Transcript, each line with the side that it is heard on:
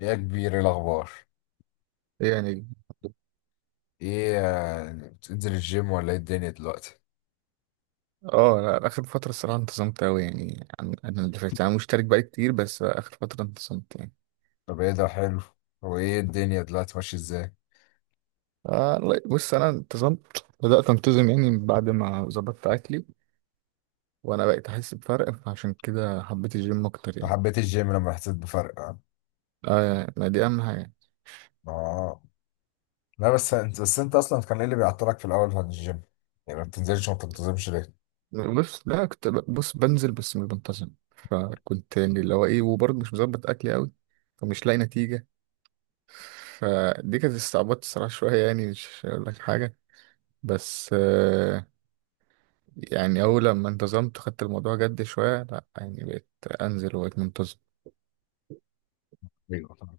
left: ايه يا كبير، إيه الاخبار؟
right: يعني
left: ايه آه، بتنزل الجيم ولا ايه الدنيا دلوقتي؟
right: اه لا اخر فترة الصراحة انتظمت اوي يعني عن انا اللي فاتت، انا مشترك بقالي كتير بس اخر فترة انتظمت يعني.
left: طب ايه ده، حلو. هو ايه الدنيا دلوقتي ماشيه ازاي؟
right: لا، بص انا انتظمت، بدأت انتظم يعني بعد ما ظبطت اكلي وانا بقيت احس بفرق، فعشان كده حبيت الجيم اكتر
left: أنت
right: يعني.
left: حبيت الجيم لما حسيت بفرق، اه؟
right: اه، ما دي اهم حاجة.
left: آه. لا بس انت اصلا كان ايه اللي بيعطلك في الاول عن الجيم؟ يعني ما بتنزلش وما بتنتظمش ليه؟
right: بص، لا كنت بص بنزل بس مش بنتظم، فكنت يعني اللي هو ايه، وبرضه مش مظبط اكلي اوي فمش لاقي نتيجة. فدي كانت استعبطت الصراحة شوية، يعني مش هقول لك حاجة. بس يعني أول لما انتظمت، خدت الموضوع جد شوية، لأ يعني بقيت أنزل وبقيت منتظم.
left: ايوه طبعا.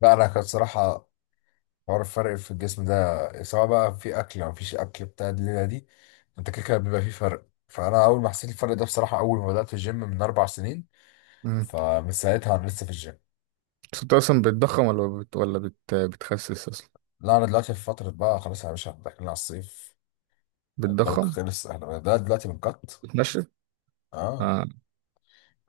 left: لا انا كان صراحه حوار الفرق في الجسم ده، سواء بقى في اكل او مفيش اكل بتاع الليله دي، انت كده كده بيبقى فيه فرق، فانا اول ما حسيت الفرق ده بصراحه اول ما بدات الجيم من 4 سنين،
right: مم.
left: فمن ساعتها انا لسه في الجيم.
right: بس أنت أصلا بتضخم ولا بتخسس أصلا؟
left: لا انا دلوقتي في فتره بقى، خلاص يا باشا داخلين على الصيف، البلك
right: بتضخم؟
left: خلص، احنا ده دلوقتي بنقط.
right: بتنشف؟
left: اه،
right: آه.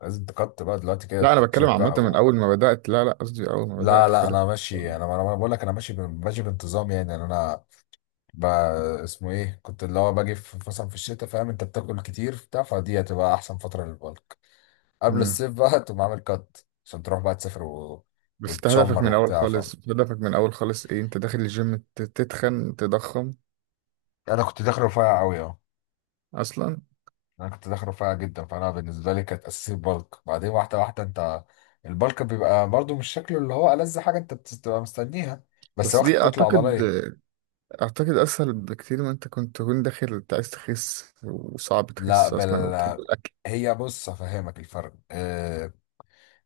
left: لازم تقط بقى دلوقتي كده،
right: لا أنا بتكلم
left: التنشيف
right: عامة
left: بقى
right: من
left: و...
right: أول ما بدأت، لا، قصدي أول ما
left: لا
right: بدأت
left: لا
right: خالص.
left: انا ماشي، انا انا أنا بقول لك انا ماشي ماشي بانتظام، يعني انا بقى اسمه ايه، كنت اللي هو باجي في مثلا في الشتاء، فاهم؟ انت بتاكل كتير بتاع، فدي هتبقى احسن فتره للبلك قبل
right: مم.
left: الصيف بقى تقوم عامل قط عشان تروح بقى تسافر و...
right: بس انت هدفك
left: وتشمر
right: من الاول
left: وبتاع، فاهم؟
right: خالص، ايه؟ انت داخل الجيم تتخن، تضخم
left: انا كنت داخل رفيع قوي، اه.
right: اصلا؟
left: انا كنت داخل رفيع جدا، فانا بالنسبه لي كانت اساسي البلك، بعدين واحده واحده. انت البلك بيبقى برضو مش شكله اللي هو ألذ حاجه انت بتبقى مستنيها، بس
right: بس
left: واخد
right: دي
left: كتله
right: اعتقد،
left: عضليه.
right: اسهل بكتير ما انت كنت تكون داخل انت عايز تخس وصعب
left: لا
right: تخس
left: بل،
right: اصلا وبتحب الاكل.
left: هي بص افهمك الفرق.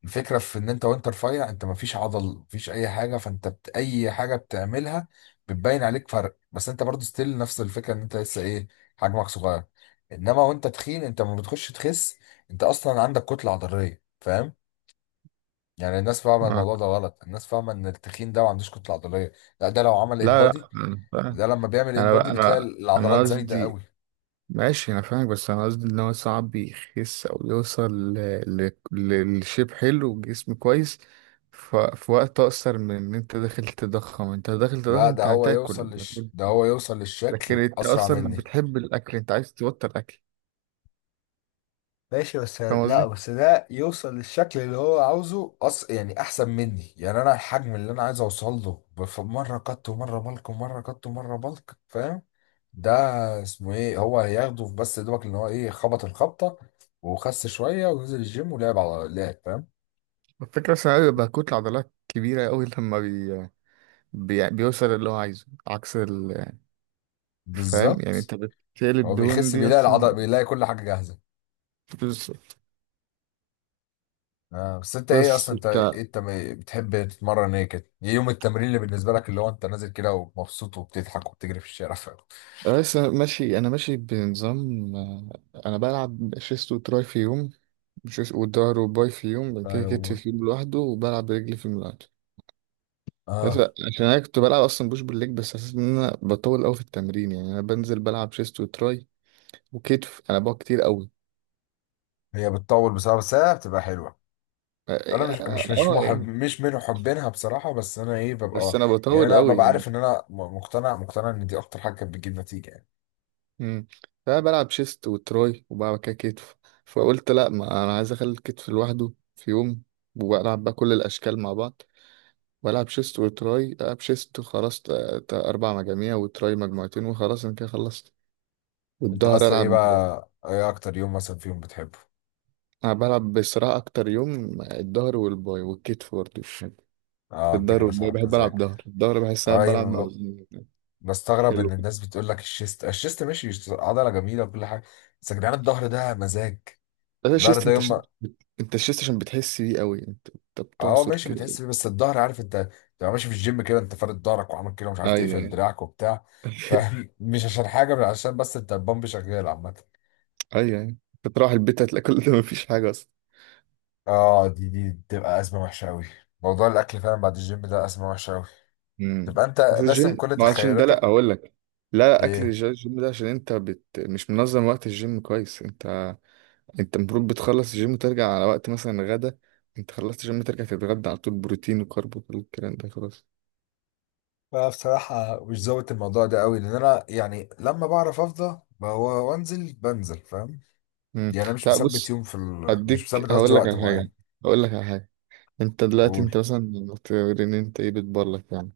left: الفكره في ان انت وانت رفيع، انت مفيش عضل مفيش اي حاجه، فانت اي حاجه بتعملها بتبين عليك فرق، بس انت برضو ستيل نفس الفكره ان انت لسه ايه، حجمك صغير. انما وانت تخين، انت لما بتخش تخس انت اصلا عندك كتله عضليه، فاهم؟ يعني الناس فاهمه
right: اه.
left: الموضوع ده غلط، الناس فاهمه ان التخين ده ما عندوش كتله عضليه. لا ده لو عمل
right: لا،
left: امبادي،
right: انا فاهم.
left: ده لما بيعمل
right: انا
left: امبادي
right: بقى
left: بتلاقي
right: انا انا
left: العضلات زايده قوي.
right: قصدي، ماشي انا فاهمك، بس انا قصدي ان هو صعب يخس او يوصل لشيب حلو وجسم كويس في وقت اقصر من ان انت داخل تضخم.
left: لا ده
right: انت
left: هو
right: هتاكل،
left: يوصل ده هو يوصل
right: لكن
left: للشكل
right: انت
left: اسرع
right: اصلا
left: مني.
right: بتحب الاكل، انت عايز تبطل اكل؟
left: ماشي بس
right: فاهم
left: لا
right: قصدي.
left: بس ده يوصل للشكل اللي هو عاوزه، يعني احسن مني، يعني انا الحجم اللي انا عايز اوصل له مره كت ومره بلك ومره كت ومره بلك، فاهم؟ ده اسمه ايه، هو هياخده بس دوبك ان هو ايه خبط الخبطه وخس شويه ونزل الجيم ولعب على لعب، فاهم؟
right: الفكره بس انا بيبقى كتله عضلات كبيره قوي لما بيوصل اللي هو عايزه، عكس فاهم يعني؟
left: بالظبط.
right: انت بتقلب
left: هو
right: دهون
left: بيخس
right: دي
left: بيلاقي
right: اصلا.
left: العضل، بيلاقي كل حاجه جاهزه.
right: بس
left: آه بس انت ايه
right: بس
left: اصلا، انت ايه
right: بتاع.
left: انت بتحب تتمرن ايه كده، ايه يوم التمرين اللي بالنسبه لك اللي هو انت نازل كده ومبسوط وبتضحك وبتجري في الشارع فاهم؟
right: بس أنا ماشي، انا ماشي بنظام. آه، انا بلعب شيست وتراي في يوم، شيست وظهر وباي في يوم، بعد كده كتف
left: فلو
right: في يوم لوحده، وبلعب رجلي في يوم لوحده. بس
left: اه،
right: عشان انا كنت بلعب اصلا بوش بالليج، بس حسيت ان انا بطول قوي في التمرين، يعني انا بنزل بلعب شيست وتراي وكتف، انا بقى كتير قوي.
left: هي بتطول بصراحه بس هي بتبقى حلوه.
right: اه.
left: انا مش
right: آه،
left: محب،
right: يعني
left: مش من محبينها بصراحه، بس انا ايه
right: بس
left: ببقى
right: انا
left: يعني،
right: بطول
left: انا
right: قوي
left: ببقى
right: يعني.
left: عارف ان انا مقتنع، مقتنع ان دي اكتر حاجه كانت بتجيب نتيجه يعني.
right: امم. فأنا بلعب شيست وتراي وبعد كده كتف، فقلت لا، ما انا عايز اخلي الكتف لوحده في يوم، والعب بقى كل الاشكال مع بعض، والعب شيست وتراي، العب شيست خلاص 4 مجاميع وتراي مجموعتين وخلاص انا كده خلصت،
left: انت
right: والظهر
left: اصلا ايه
right: العب.
left: بقى، ايه اكتر يوم مثلا فيهم بتحبه؟
right: انا بلعب بصراحه اكتر يوم الظهر والباي والكتف برضه
left: اه، انت
right: الظهر
left: كده
right: والباي
left: صاحب
right: بحب
left: مزاج.
right: العب ظهر، الظهر بحس إن انا بلعب مع،
left: اه، بستغرب ان
right: حلو
left: الناس بتقول لك الشيست الشيست، ماشي عضله جميله وكل حاجه، بس يا جدعان الظهر ده مزاج.
right: ده
left: الظهر
right: الشيست،
left: ده
right: انت
left: يوم
right: شيست، انت الشيست عشان بتحس بيه قوي، انت
left: اه
right: بتعصر
left: ماشي،
right: كده.
left: بتحس بيه بس الظهر عارف انت، تبقى ماشي في الجيم كده انت فارد ظهرك وعامل كده، مش عارف
right: ايوه
left: تقفل
right: ايوه
left: دراعك وبتاع، فاهم؟ مش عشان حاجه، بل عشان بس انت البامب شغال عامه.
right: ايوه ايوه، انت تروح البيت هتلاقي كل ده مفيش حاجه اصلا.
left: اه، دي بتبقى ازمه وحشه قوي، موضوع الاكل فعلا بعد الجيم ده ازمه وحشه قوي.
right: امم.
left: تبقى انت
right: بس
left: راسم
right: الجيم
left: كل
right: ما عشان ده، لا
left: تخيلاتك.
right: اقول لك، لا لا، اكل
left: ايه
right: الجيم ده، عشان انت مش منظم وقت الجيم كويس انت، انت المفروض بتخلص الجيم وترجع على وقت مثلا غدا، انت خلصت الجيم ترجع تتغدى على طول، بروتين وكارب وكل الكلام ده خلاص.
left: بقى، بصراحة مش ظابط الموضوع ده قوي، لأن أنا يعني لما بعرف أفضى هو وأنزل بنزل، فاهم؟
right: امم.
left: يعني انا مش
right: لا
left: مثبت
right: بص،
left: يوم مش
right: هديك
left: مثبت، قصدي
right: هقول لك
left: وقت
right: على
left: معين.
right: حاجه، هقول لك على حاجه انت دلوقتي
left: قول.
right: انت مثلا بتقول ان انت ايه، بتبرلك يعني،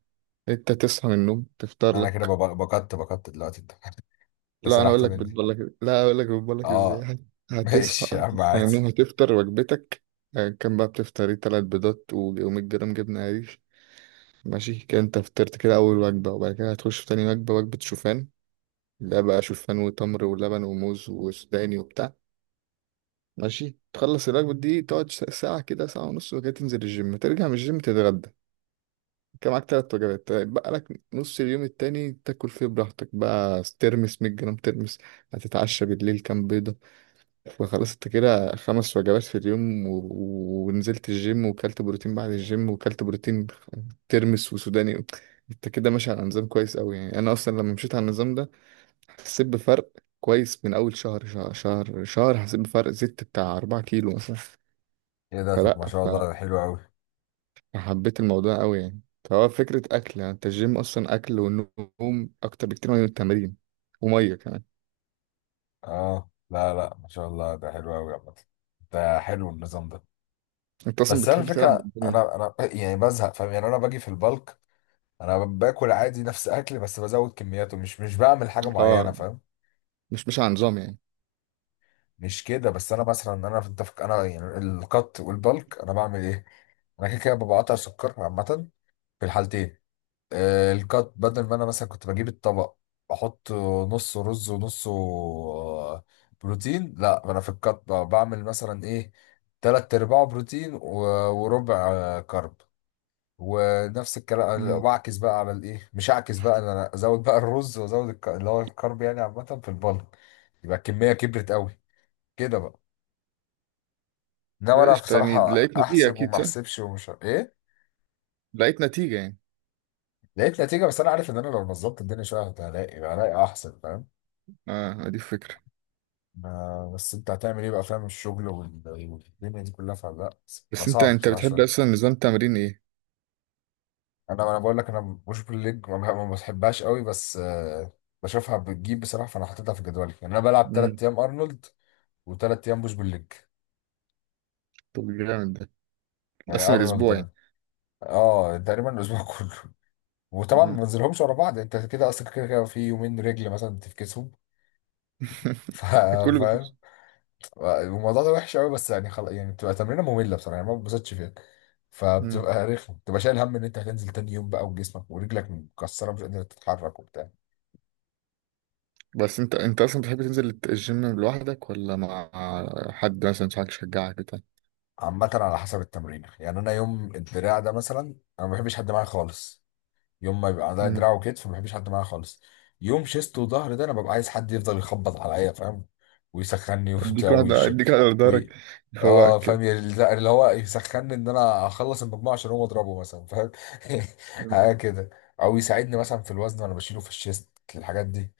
right: انت تصحى من النوم تفطر
left: انا كده
right: لك.
left: بقدت بقدت دلوقتي انت انت
right: لا انا اقول
left: سرحت
right: لك
left: مني.
right: بتبرلك لا اقول لك بتبرلك ازاي
left: اه،
right: هتصحى،
left: ماشي يا عم
right: تصحى من
left: عادي.
right: النوم هتفطر وجبتك، اه، كان بقى بتفطر ايه، 3 بيضات و100 جرام جبنة قريش، ماشي كده انت فطرت كده اول وجبة، وبعد كده هتخش في تاني وجبة، وجبة شوفان، ده بقى شوفان وتمر ولبن وموز وسوداني وبتاع، ماشي تخلص الوجبة دي تقعد ساعة كده، ساعة ونص وكده، تنزل الجيم، ترجع من الجيم تتغدى، كان معاك 3 وجبات، طيب بقى لك نص اليوم التاني تاكل فيه براحتك، بقى ترمس، 100 جرام ترمس، هتتعشى بالليل كام بيضة، فخلاص انت كده 5 وجبات في اليوم ونزلت الجيم وكلت بروتين، بعد الجيم وكلت بروتين، ترمس وسوداني، انت كده ماشي على نظام كويس قوي يعني، انا اصلا لما مشيت على النظام ده حسيت بفرق كويس من اول شهر، شهر حسيت بفرق زدت بتاع 4 كيلو مثلا،
left: ايه ده، طب
right: فلا،
left: ما شاء الله ده حلو قوي.
right: حبيت الموضوع قوي يعني، فهو فكرة أكل، يعني أنت الجيم أصلا أكل ونوم أكتر بكتير من التمارين، و100 كمان.
left: اه لا لا، ما شاء الله ده حلو قوي عامة، ده حلو النظام ده.
right: أنت أصلا
left: بس انا
right: بتحب تلعب
left: الفكرة،
right: بالدنيا.
left: انا انا يعني بزهق فاهم، يعني انا باجي في البلك انا باكل عادي نفس اكلي، بس بزود كمياته، مش بعمل حاجة معينة،
right: أه،
left: فاهم؟
right: مش على نظام يعني.
left: مش كده، بس انا مثلا انا في التفك، انا يعني القط والبلك انا بعمل ايه، انا كده كده بقطع سكر عامه في الحالتين. آه، القط بدل ما انا مثلا كنت بجيب الطبق، احط نص رز ونص بروتين. لا انا في القط بعمل مثلا ايه، تلات ارباع بروتين وربع كرب، ونفس الكلام
right: امم.
left: واعكس بقى على الايه، مش اعكس بقى، انا ازود بقى الرز وازود اللي هو الكرب، يعني عامه في البلك يبقى الكميه كبرت قوي كده بقى. انما انا
right: قشطة، يعني
left: بصراحه
right: لقيت نتيجة
left: احسب
right: أكيد
left: وما
right: صح؟
left: احسبش ومش ايه.
right: لقيت نتيجة يعني.
left: لقيت نتيجه، بس انا عارف ان انا لو نظبط الدنيا شويه هلاقي، هلاقي احسن، فاهم؟
right: أه دي الفكرة.
left: بس انت هتعمل ايه بقى، فاهم الشغل والدنيا دي كلها، فلا. بقى
right: بس أنت
left: صعب بصراحه
right: بتحب
left: شويه،
right: أصلا نظام تمرين إيه؟
left: انا انا بقول لك انا مش بالليج ما بحبهاش قوي بس بشوفها بتجيب بصراحه، فانا حاططها في جدولي، يعني انا بلعب
right: امم.
left: 3 ايام ارنولد وثلاث ايام مش بالليج.
right: طب جامد ده،
left: يعني
right: قسم
left: ارنولد
right: الأسبوع يعني.
left: ده اه تقريبا الاسبوع كله، وطبعا ما
right: امم
left: بنزلهمش ورا بعض، يعني انت كده اصلا كده كده في يومين رجل مثلا تفكسهم. ف-
right: كله
left: فاهم؟
right: بيخش.
left: الموضوع ده وحش قوي، بس يعني خلاص، يعني بتبقى تمرينه ممله بصراحه، يعني ما بتبسطش فيها،
right: امم.
left: فبتبقى رخمه، بتبقى شايل هم ان انت هتنزل تاني يوم بقى وجسمك ورجلك مكسره، مش قادر تتحرك وبتاع.
right: بس أنت أصلا بتحب تنزل الجيم لوحدك ولا مع حد مثلا، صاحبك يشجعك بتاع،
left: عامه على حسب التمرين، يعني انا يوم الدراع ده مثلا انا ما بحبش حد معايا خالص، يوم ما بيبقى عندها دراع وكتف ما بحبش حد معايا خالص. يوم شيست وظهر ده انا ببقى عايز حد يفضل يخبط عليا، فاهم؟ ويسخني وبتاع
right: اديك واحدة،
left: ويش
right: بدارك
left: وي... اه
right: يفوقك
left: فاهم
right: كده.
left: يعني، اللي هو يسخني ان انا اخلص المجموعه عشان هو اضربه مثلا، فاهم؟ حاجه
right: مم.
left: كده، او يساعدني مثلا في الوزن وانا بشيله في الشيست الحاجات دي،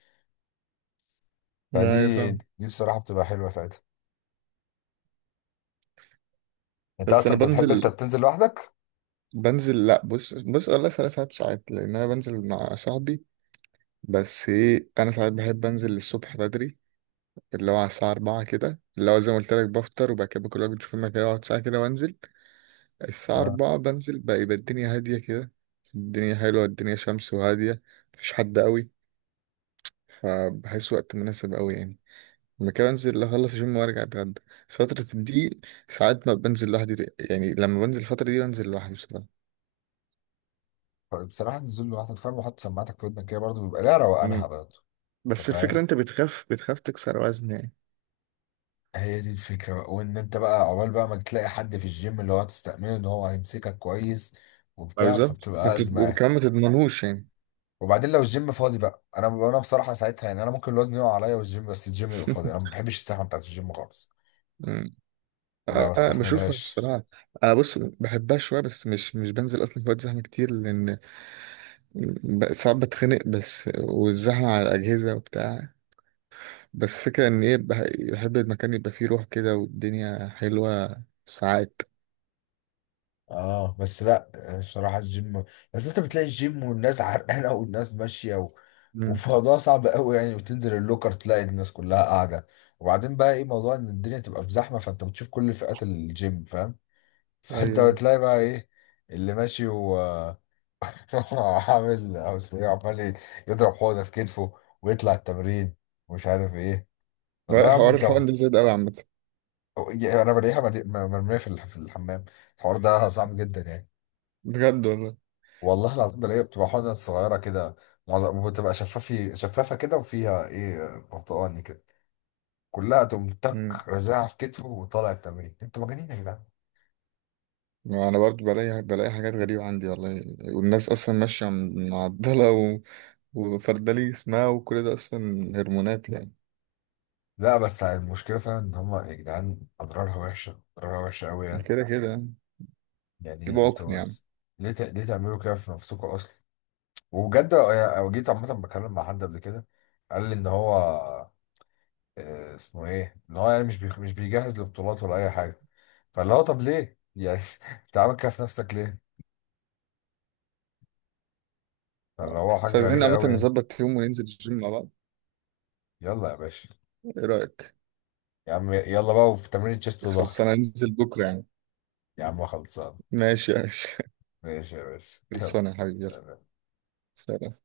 right: ما هي
left: فدي
right: فاهم.
left: دي بصراحه بتبقى حلوه ساعتها. انت
right: بس
left: اصلا
right: انا
left: انت بتحب، انت
right: بنزل،
left: بتنزل لوحدك؟
right: لا بص، والله 3 ساعات، لان انا بنزل مع صاحبي، بس ايه، انا ساعات بحب انزل الصبح بدري اللي هو على الساعة 4 كده، اللي هو زي ما قلت لك بفطر وبعد كده كل واحد بيشوف المكان، اقعد ساعة كده وانزل، الساعة
left: اه
right: 4 بنزل بقى، يبقى الدنيا هادية كده، الدنيا حلوة، الدنيا شمس وهادية، مفيش حد قوي، فبحس وقت مناسب قوي يعني، ممكن انزل اخلص الجيم وارجع اتغدى. بس فترة دي ساعات ما بنزل لوحدي يعني، لما بنزل الفترة دي بنزل لوحدي بصراحة.
left: بصراحه نزول لوحدك فاهم، وحط سماعتك في ودنك كده برضه بيبقى لها روقانها
right: مم.
left: برضه. انت
right: بس الفكرة
left: فاهم،
right: انت بتخاف تكسر وزن يعني.
left: هي دي الفكرة بقى، وان انت بقى عقبال بقى ما تلاقي حد في الجيم اللي هو تستأمنه ان هو هيمسكك كويس
right: ما
left: وبتاع،
right: بالظبط ما
left: فبتبقى أزمة يعني.
right: وكمان ما تضمنهوش يعني.
left: وبعدين لو الجيم فاضي بقى، انا انا بصراحة ساعتها يعني انا ممكن الوزن يقع عليا والجيم بس الجيم يبقى فاضي، انا ما بحبش الزحمة بتاعت الجيم خالص،
right: أمم.
left: ما
right: آه، آه، بشوفها
left: بستحملهاش.
right: بصراحة، أنا بص بحبها شوية بس مش بنزل أصلا في وقت زحمة كتير، لأن ساعات بتخنق بس والزحمة على الأجهزة وبتاع، بس فكرة إن إيه، بحب المكان يبقى فيه روح كده والدنيا حلوة ساعات.
left: اه بس لا، بصراحة الجيم، بس انت بتلاقي الجيم والناس عرقانة والناس ماشية و...
right: أمم.
left: وموضوع صعب قوي يعني، وتنزل اللوكر تلاقي الناس كلها قاعدة. وبعدين بقى ايه موضوع ان الدنيا تبقى في زحمة، فانت بتشوف كل فئات الجيم، فاهم؟ فانت
right: أيوه.
left: بتلاقي بقى ايه اللي ماشي وعامل او ايه، عمال يضرب حوضه في كتفه ويطلع التمرين، ومش عارف ايه. والله
right: لا،
left: يا عم
right: حوار
left: انت،
right: الحقن ده زاد قوي عامة.
left: انا بلاقيها مرميه في الحمام، الحوار ده صعب جدا يعني.
right: بجد والله.
left: والله العظيم بلاقيها بتبقى حوضه صغيره كده، معظم بتبقى شفافه كده وفيها ايه برتقاني كده، كلها تقوم تك
right: مم.
left: رازعها في كتفه وطالع التمرين، انتوا مجانين يا جدعان.
right: ما انا برضو بلاقي، حاجات غريبة عندي والله، والناس اصلا ماشية معضلة وفردلي اسمها وكل ده اصلا هرمونات يعني،
left: لا بس المشكله فعلا ان هم يا جدعان اضرارها وحشه، اضرارها وحشه قوي يعني،
right: كده كده يعني،
left: يعني
right: يبقى عقم
left: انتوا
right: يعني.
left: ليه تعملوا كده في نفسكم اصلا؟ وبجد أنا جيت عامه بكلم مع حد قبل كده، قال لي ان هو آه اسمه ايه، ان هو يعني مش بيجهز لبطولات ولا اي حاجه، فاللي هو طب ليه يعني انت عامل كده في نفسك ليه؟ فاللي هو
right: بس
left: حاجه
right: عايزين
left: غريبه
right: عامة
left: قوي يعني.
right: نظبط يوم وننزل الجيم مع بعض،
left: يلا يا باشا.
right: ايه رأيك؟
left: يا عم يلا بقى، وفي تمرين تشيست وظهر.
right: خلصانة ننزل بكرة يعني؟
left: يا عم خلصان.
right: ماشي يا باشا
left: ماشي يا باشا يلا.
right: خلصانة يا حبيبي، يلا،
left: سلام.
right: سلام.